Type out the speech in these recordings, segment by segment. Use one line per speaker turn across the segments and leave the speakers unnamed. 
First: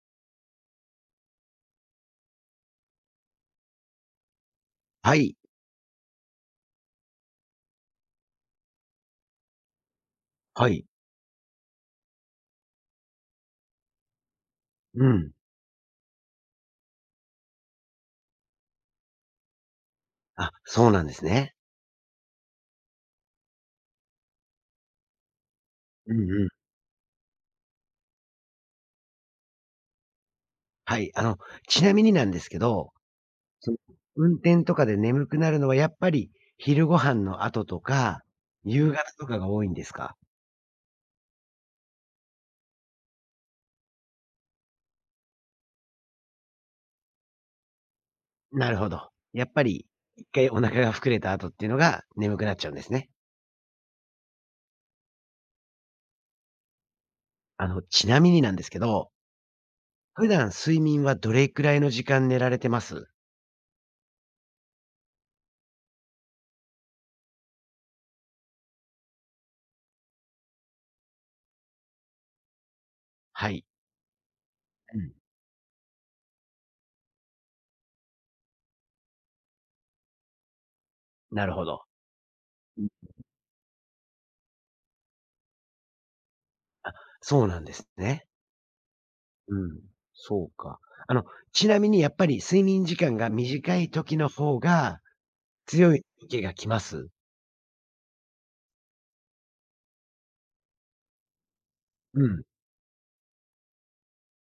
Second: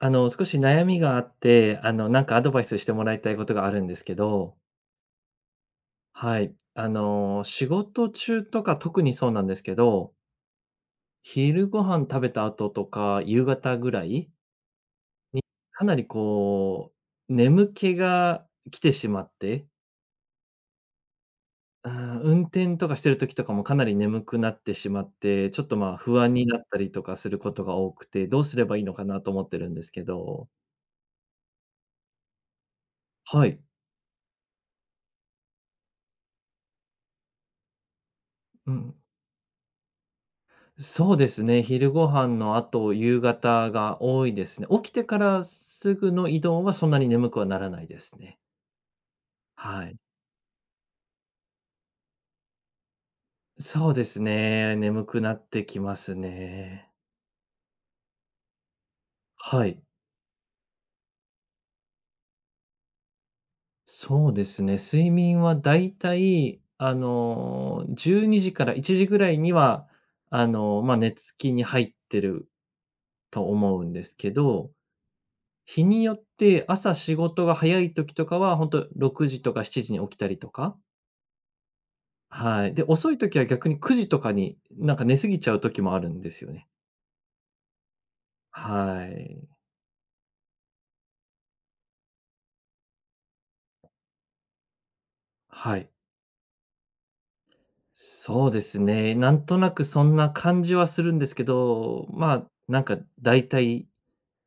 少し悩みがあって、なんかアドバイスしてもらいたいことがあるんですけど、
はい。
はい。仕事中とか特にそうなんですけど、
はい。
昼ご飯食べた後とか夕方ぐらい
うん。
に、かなりこう、眠気が来てしまって、
あ、そうなんですね。
うん、運転とかしてる時とかもかなり眠くなってしまって、ちょっとまあ
う
不
ん
安
う
に
ん。
なったりとかすることが多くて、どうすればいいのかなと思ってるんですけど。
はい。ちなみになんですけど、
はい。
その、運転とかで眠くなるのはやっぱり昼ご飯の後とか、
う
夕
ん。
方とかが多いんですか？
そうですね、昼ご飯の後、夕方が多いですね。起きてからすぐの移動はそんなに眠くはならないですね。
なるほど。やっぱ
は
り
い。
一回お腹が膨れた後っていうのが眠くなっちゃうんですね。
そうですね、眠くなってきますね。
ちなみになんですけど、
はい。
普段睡眠はどれくらいの時間寝られてます？
そうですね、睡眠はだいたい、12時から1時ぐらいには、まあ、寝つきに入ってると
はい。
思うんですけど、
うん。
日によって朝仕事が早い時とかは、本当6時とか7時に起きたりとか。
なるほど。
はい。で、遅い時は逆に9時とかに、なんか寝過ぎちゃう時もあるんですよね。
そうなんですね。
はい。
うん、そうか。あの、ちなみにやっぱり睡眠時間が短い時の方が、
はい。
強い時が来ます？
そうですね。なんとなくそんな感じはするんですけど、
う
ま
ん。
あ、なんか大体、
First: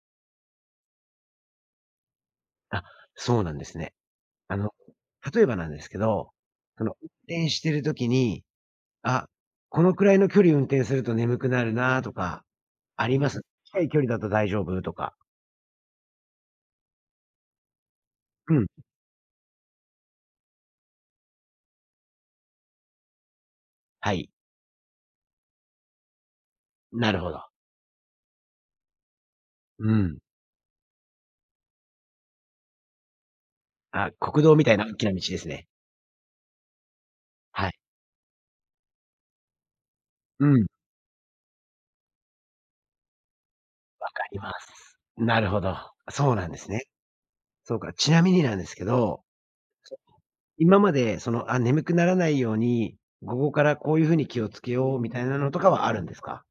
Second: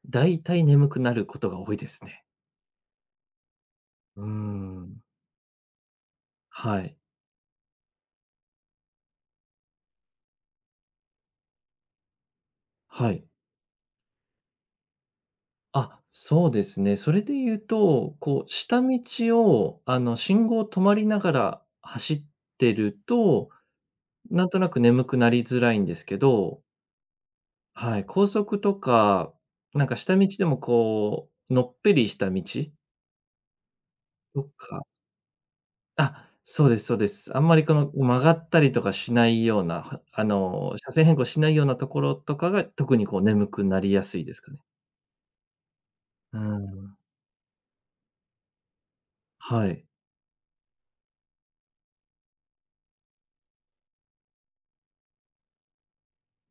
大体眠くなることが多いですね。
あ、そうなんですね。
うー
あの、
ん。
例えばなんですけど、
はい。
運転してる時に、あ、このくらいの距離運転すると眠くなるなとか、あ
は
り
い。
ます？近い距離だと大丈夫とか。
あ、そうですね。それで言うと、こう、
うん。
下道を、信号止まりながら走ってると、
はい。
なんとなく眠くなりづらいんですけど、
なるほど。
はい、高速とか、なん
う
か下
ん。
道でもこう、のっぺりした道
あ、国
と
道みたい
か、
な大きな道ですね。
あ、そうですそうです。あんまり
は
こ
い。
の曲がったりとかしないような、は
うん、あ
車線変更しないようなところとかが、特にこう眠くなりやすいで
り
す
ま
かね。
す。なるほど。そう
う
なんですね。
ん、
そうか。ちなみになんですけど
はい。
そう、今まで、あ、眠くならないように、午後からこういう風に気をつけようみたいなのとかはあるんですか？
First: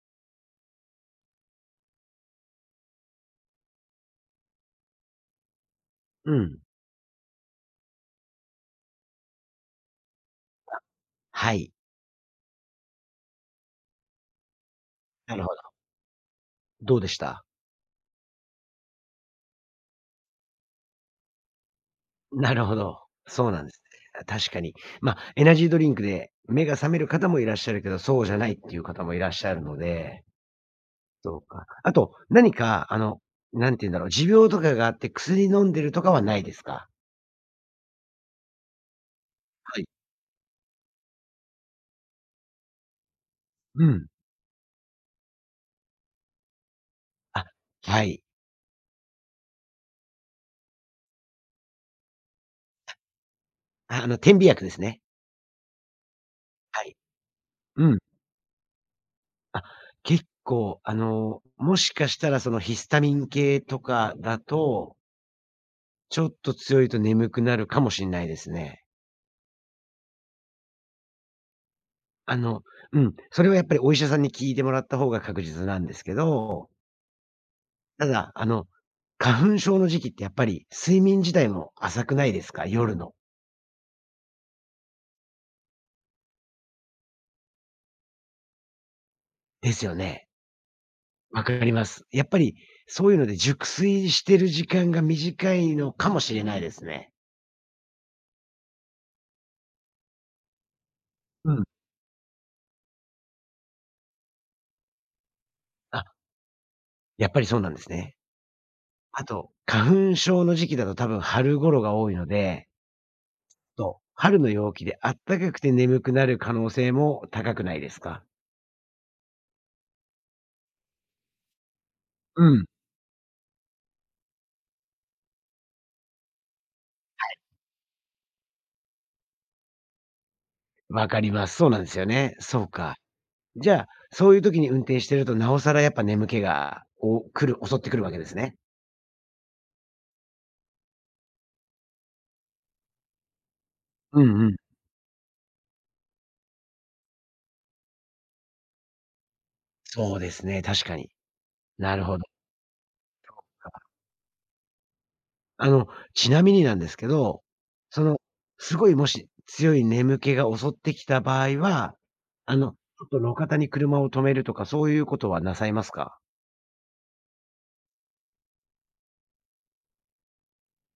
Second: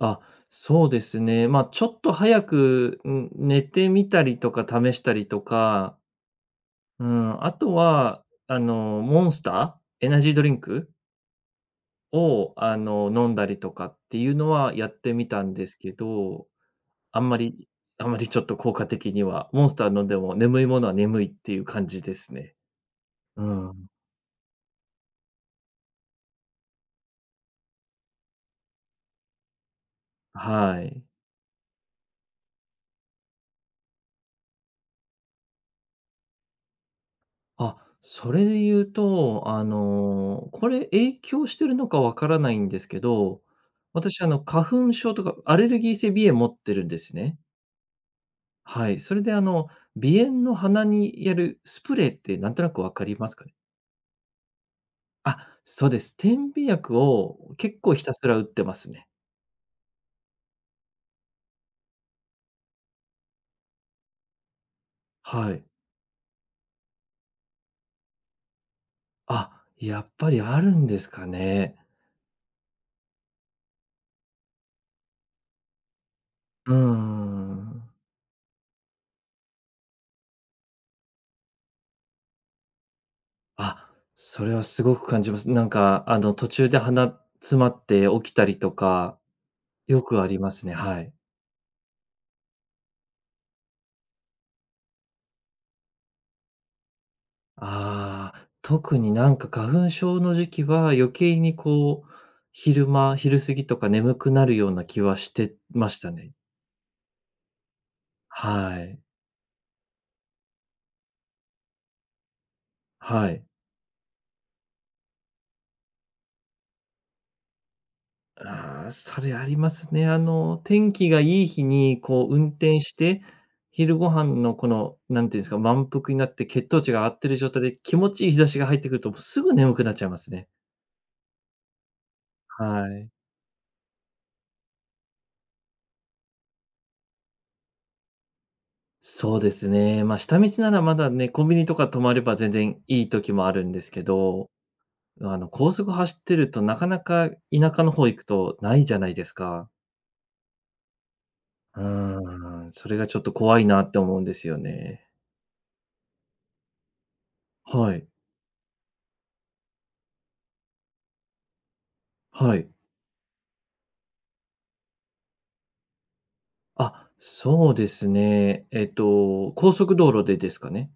あ、そうですね。まあ、ちょっと早く、ん、寝てみたりとか試したりとか、
うん。
うん、あとは、モンスター、エナジードリンク
はい。
を、飲んだりとかっていうのはやってみ
な
た
る
ん
ほ
です
ど。
けど、
どうでし
あんま
た？
りあんまりちょっと効果的には、モンスター飲んでも眠いものは眠いっていう感じです
な
ね。
るほど。
う
そうなんです
ん。
ね。確かに。まあ、エナジードリンクで目が覚める方もいらっしゃるけど、そうじゃないっていう方もいらっしゃるので、
はい。
そうか。あと、何か、なんて言うんだろう、持病とかがあって薬飲んでるとかはないですか？
あ、それで言うと、
はい。
これ影響してるのかわからないんですけど、
うん。
私花粉症とかアレルギー性鼻炎持ってるんですね。
あ、はい。
はい、それで鼻炎の鼻にやるスプレーってなんとなくわかりますかね？
あ、点鼻薬ですね。
あ、そうです。点鼻
はい。
薬を結
う
構
ん。
ひたすら打ってますね。
あ、結構、もしかしたらそのヒスタミン系とかだと、
はい。
ちょっと強いと眠くなるかもしんないですね。
あ、やっぱりあるんですかね。
あの、うん、それはやっぱりお医者さんに聞いてもらった方が確実なんですけど、
うーん。
ただ、花粉症の時期ってやっぱり睡眠自体も浅くないですか？夜の。
あ、それはすごく感じます。なんか、途中で鼻詰まって起きたりとか、
ですよ
よくあ
ね。
りますね。はい。
わかります。やっぱりそういうので熟睡してる時間が短いのかもしれないですね。
ああ、特になんか花粉症の時期は余計
う
に
ん。
こう、昼間昼過ぎとか眠くなるような気はしてまし
あ、
たね。
やっぱりそうなんですね。
はい。
あと、花粉症の時期だと多分春頃が多いので、
はい。
と春の陽気であったかくて眠くなる可能性も高くないですか？
ああ、それありますね。天気がいい日にこう
う
運
ん。
転して、昼ご飯のこの、なんていうんですか、満腹になって血糖値が上がってる状態で気持ちいい日差しが入ってくると、もうすぐ眠くなっちゃいますね。
わかります。そうなんですよね。そう
は
か。
い。
じゃあ、そういう時に運転してるとなおさらやっぱ眠気が、お来る襲ってくるわけですね。
そうですね。まあ、下道ならまだね、コンビニとか泊まれば全然いい時もあるんですけ
うんう
ど、
ん。
高速走ってるとなかなか田舎の方行くとないじゃないですか。
そうですね、確かに。
う
なるほど。
ーん、それがちょっと怖いなって思うんですよね。
あの、ちなみになんですけど、
は
そ
い、
の、すごいもし強い眠気が襲ってきた場合は、
はい。
ちょっと路肩に車を止めるとか、そういうことはなさいますか？
あ、そうですね。えっと、高速道路でですかね？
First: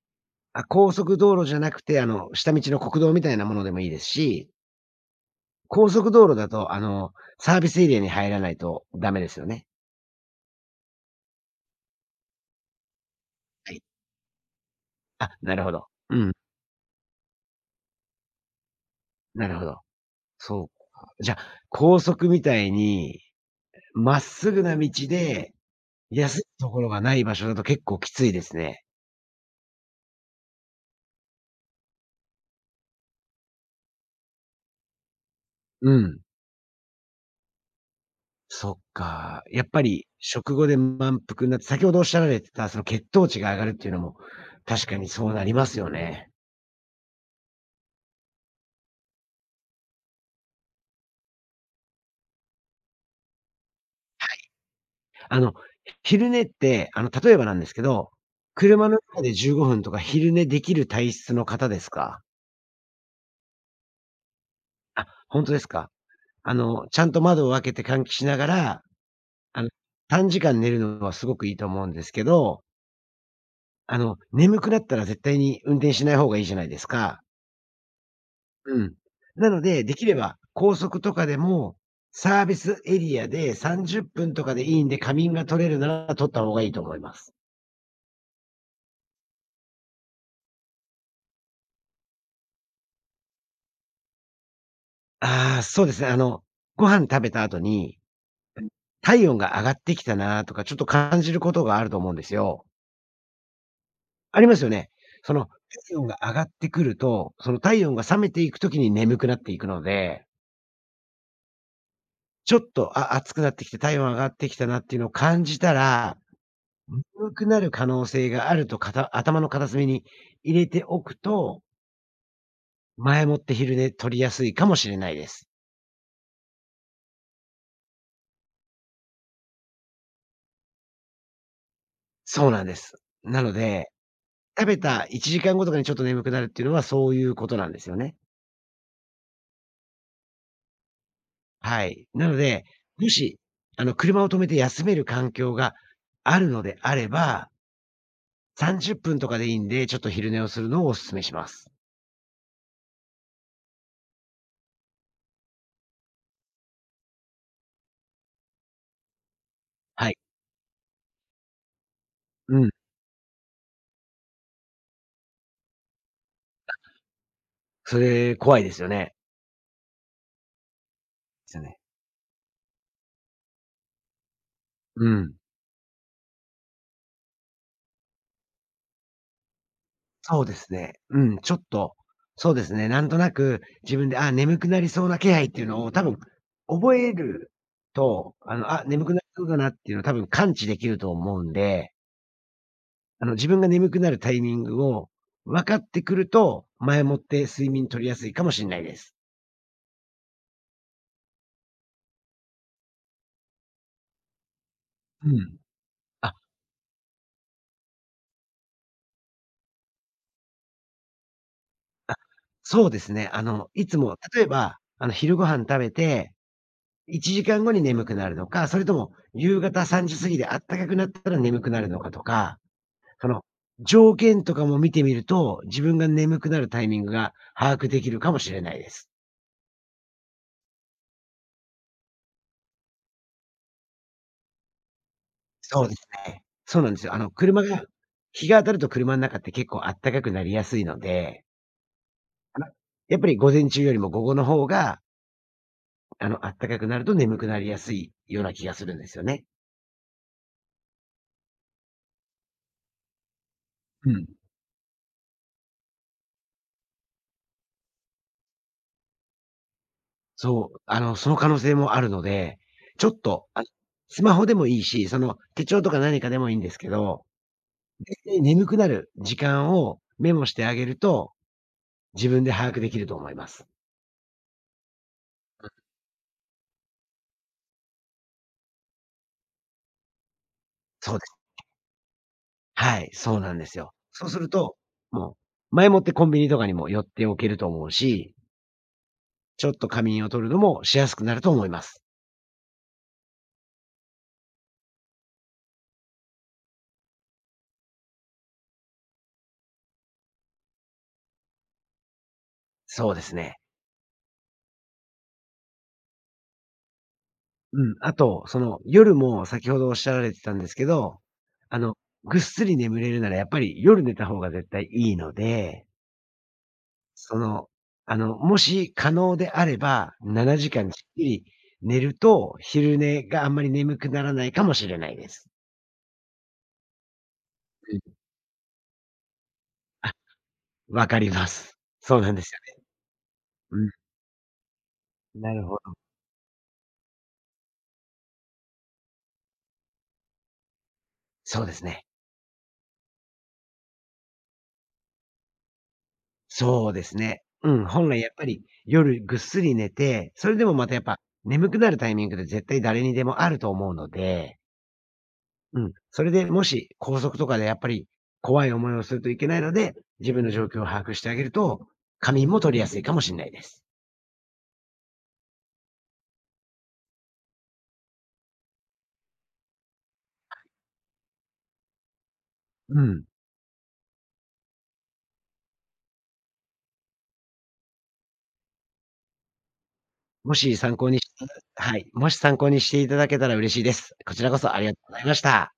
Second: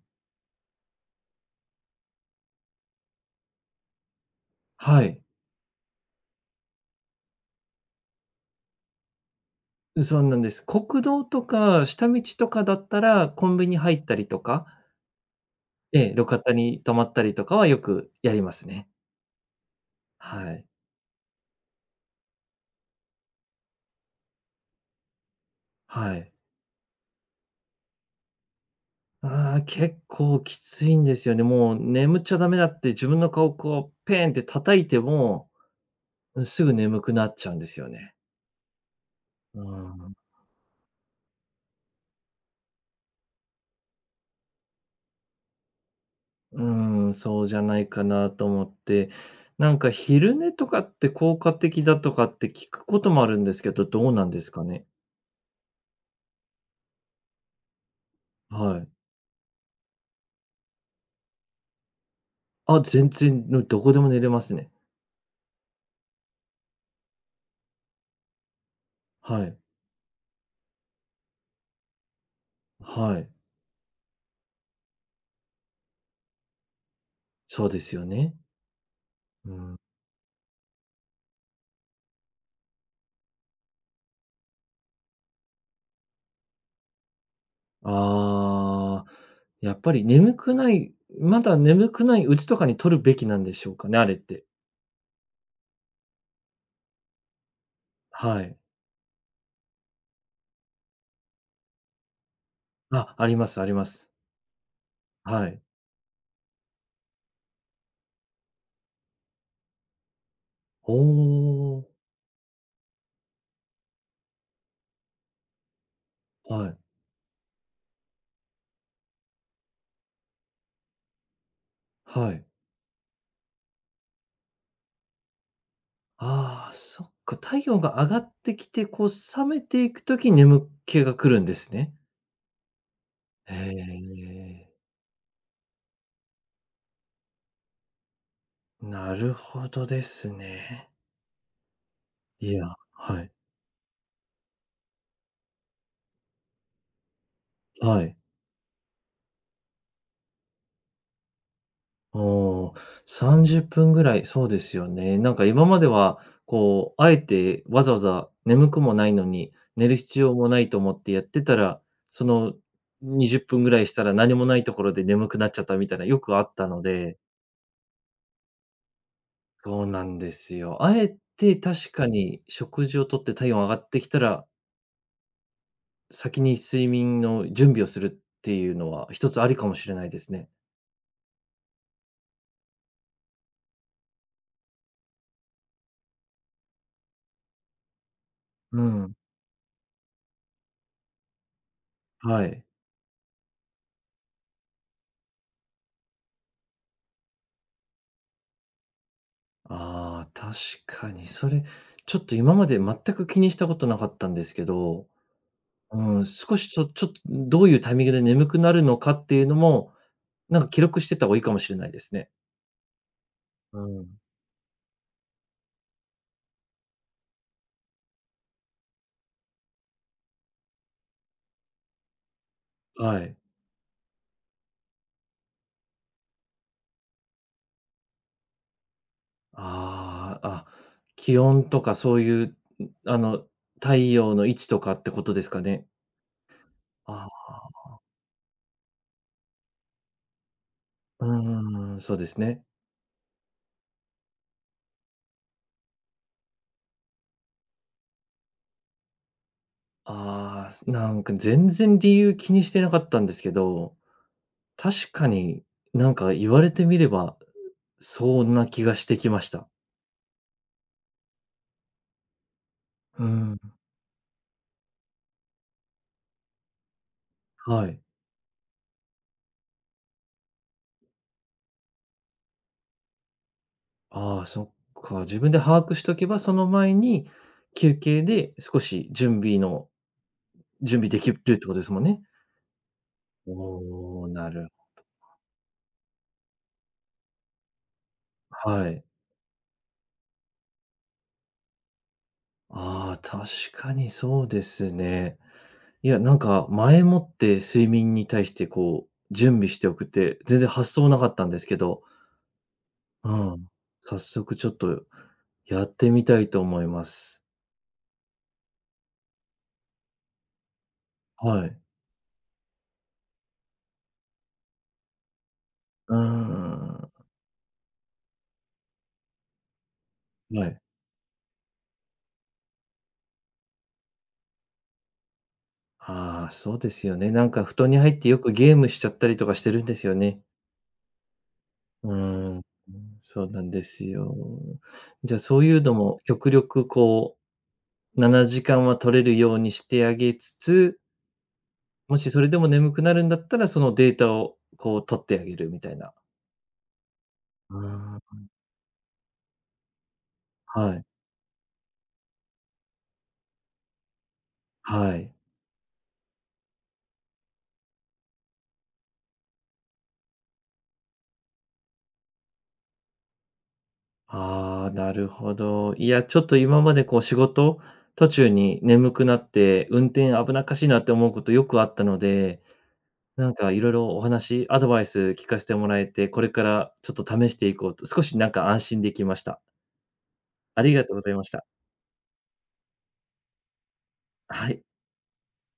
あ、高速道路じゃなくて、下道の国道みたいなものでもいいですし、
はい。
高速道路だと、サービスエリアに入らないとダメですよね。
そうなんです。国道とか下道とかだったら、コンビ
は
ニ
い。
入ったりとか、
あ、なるほど。
ええ、
う
路
ん、
肩に止まったりとかはよくやりますね。
なるほど。
は
そ
い。
うか。じゃあ、高速みたいに、まっすぐな道で、
はい。
休むところがない場所だと結構きついですね。
ああ、結構きついんですよね。もう眠っちゃダメだって自分の顔をこうペーンって叩いても、
うん。
うん、すぐ眠くなっちゃうんですよね。
そっか。
う
やっぱ
ー
り
ん。
食後で満腹になって、先ほどおっしゃられてた、その血糖値が上がるっていうのも、確かにそうなりますよね。
うーん、そうじゃないかなと思って、なんか昼寝とかって効果的だとかって聞くこともあるんですけど、どうなんですかね？
あの、昼寝って、例えばなんですけど、
は
車
い。
の中で15分とか昼寝できる体質の方ですか？
あ、全然、ぬどこでも寝れますね。
あ、本当ですか。ちゃんと窓を開けて換気しながら、
はい。
あの、短時間寝るのはすごくいいと思うんですけど、
はい。
眠くなったら絶対に運転しない方がいいじゃないですか。
そうですよね。
うん。な
う
の
ん。
で、できれば高速とかでも、サービスエリアで30分とかでいいんで、仮眠が取れるなら取った方がいいと思います。
ああ、やっぱり眠くない、まだ眠くないうちとかに取るべきなんでしょうかね、あれって。
ああ、そうですね。ご飯食べた後に、
はい。
体温が上がってきたなとか、ちょっと感じることがあると思うんですよ。
あ、ありますあります。
ありますよね。そ
は
の、
い。
体温が上がってくると、その体温が冷めていくときに眠くなっていくので、
おお、
ちょっと、あ、暑くなってきて体温上がってきたなっていうのを感じたら、
はい、
眠くなる可能性があると、頭の片隅に入れておくと、
はい。
前もって昼寝取りやすいかもしれないです。
ああ、そっか、太陽が上がってきて、こう冷めていくときに眠気が来るんですね。
そうなんです。なの
へ
で、食
え、
べた1時間後とかにちょっと眠くなるっていうのはそういうことなんですよね。
なるほどですね。
はい。なの
い
で、
や、
も
はい、
し、車を止めて休める環境があるのであれば、
はい。
30分とかでいいんで、ちょっと昼寝をするのをお勧めします。
おお、30分ぐらい、そうですよね。なんか今までは、こう、あえてわざわざ眠くもないのに、寝る
はい。
必要もないと思ってやってたら、その
うん。
20分ぐらいしたら何もないところで眠くなっちゃったみたいな、よくあったので、
それ怖いですよね。
そうなんですよ。あえ
です
て
よね。
確かに食事をとって体温上がってきたら、
うん。
先に睡眠の準備をするっていうのは一つありかもしれないです
そう
ね。
ですね。うん、ちょっと、そうですね、なんとなく自分で、あ、眠くなりそうな気配っていうのを多分覚えると、
う
あ、眠く
ん。
なりそうだなっていうのを多分感知できると思うんで、
はい。
自分が眠くなるタイミングを分かってくると、前もって睡眠取りやすいかもしれないです。
ああ、確かにそれ、ちょっと今まで全く気にしたことなかったんですけど、
うん。
うん、
あ、
少しちょっとどういうタイミングで眠くなるのかっていうのも、なんか記録してた方がいいかもしれないで
あ、
すね。
そうですね。
う
いつも、
ん。
例えば、昼ご飯食べて、1時間後に眠くなるのか、それとも夕方3時過ぎであったかくなったら眠くなるのかとか
は
そ
い。
の、条件とかも見てみると、自分が眠くなるタイミングが把握できるかもしれないです。
ああ、あ、気温とかそういう、ん、太陽の位置とかってことですか
そ
ね？
うですね。そうなんですよ。
あ
車が
あ、
日が当たると車の中って結構あったかくなりやすいの
う
で、
ーん、そうです
あ
ね。
のやっぱり午前中よりも午後の方が、あったかくなると眠くなりやすいような気がするんですよね。
ああ、すなんか全然理由気にしてなかったんですけど、
うん。
確かに、なんか言われてみれば、そんな気がしてきました。
そう、その可能性もあるので、ちょっ
う
と、
ん、
あ、スマホでもいいし、手帳とか何かでもいいんですけど、
はい。
絶対眠くなる時間をメモしてあげると自分で把握できると思います。
ああ、そっか、自分で把握しとけば、その前に休憩で少し準備
そう
で
で
き
す。
るってことですもんね。
はい、そうなんですよ。
お
そ
お、
うする
なる
と、もう、前もってコンビニとかにも寄っておけると思うし、
はい。
ちょっと仮眠を取るのもしやすくなると思います。
ああ、確かにそうですね。いや、なんか前もって睡眠に対してこう、準備しておくって、全然発想なかったんですけど、
そうで
う
すね。
ん、早速ちょっとやってみたいと思います。
うん、あと、夜も先ほどおっしゃられてたんですけど、
は
あ
い。
の、ぐっすり眠れるならやっぱり夜寝た方が絶対いいので、
うーん。
その、もし可能であれば、7
はい。
時間じっくり寝ると、昼寝があんまり眠くならないかもしれないです。
ああ、そうですよね。なんか布団
う
に入
ん。
ってよくゲームしちゃったりとかしてるんですよね。
分かります。
うー
そうなんです
ん、そうなん
よ
で
ね。
すよ。じゃ
う
あ
ん。な
そ
る
う
ほ
いう
ど。
のも極力こう、7時間は取れるようにしてあげつつ、
そうですね。
もしそれでも眠くなるんだったら、そのデータをこう取ってあげるみたいな。
そうですね。う
う
ん、本来やっ
ー
ぱり夜ぐっすり寝て、それでも
ん、
また
は
やっ
い、
ぱ眠くなるタイミングで絶対誰にでもあると思うので、
はい。
うん、それでもし高速とかでやっぱり怖い思いをするといけないので、自分の状況を把握してあげると、仮眠も取りやすいかもしれないです。
ああ、なるほど。いや、ちょっと今までこう仕事途中に眠くなって、運転危なっかしいなって思うことよくあったので、
うん。
なんかいろいろお話、アドバイス聞かせてもらえて、これからちょっと試していこうと、少しなんか安心できました。
もし
あり
参
が
考
とう
にし
ございました。
はい、もし参考にしていただけたら嬉しいです。こちらこ
は
そあ
い。
りがとうございました。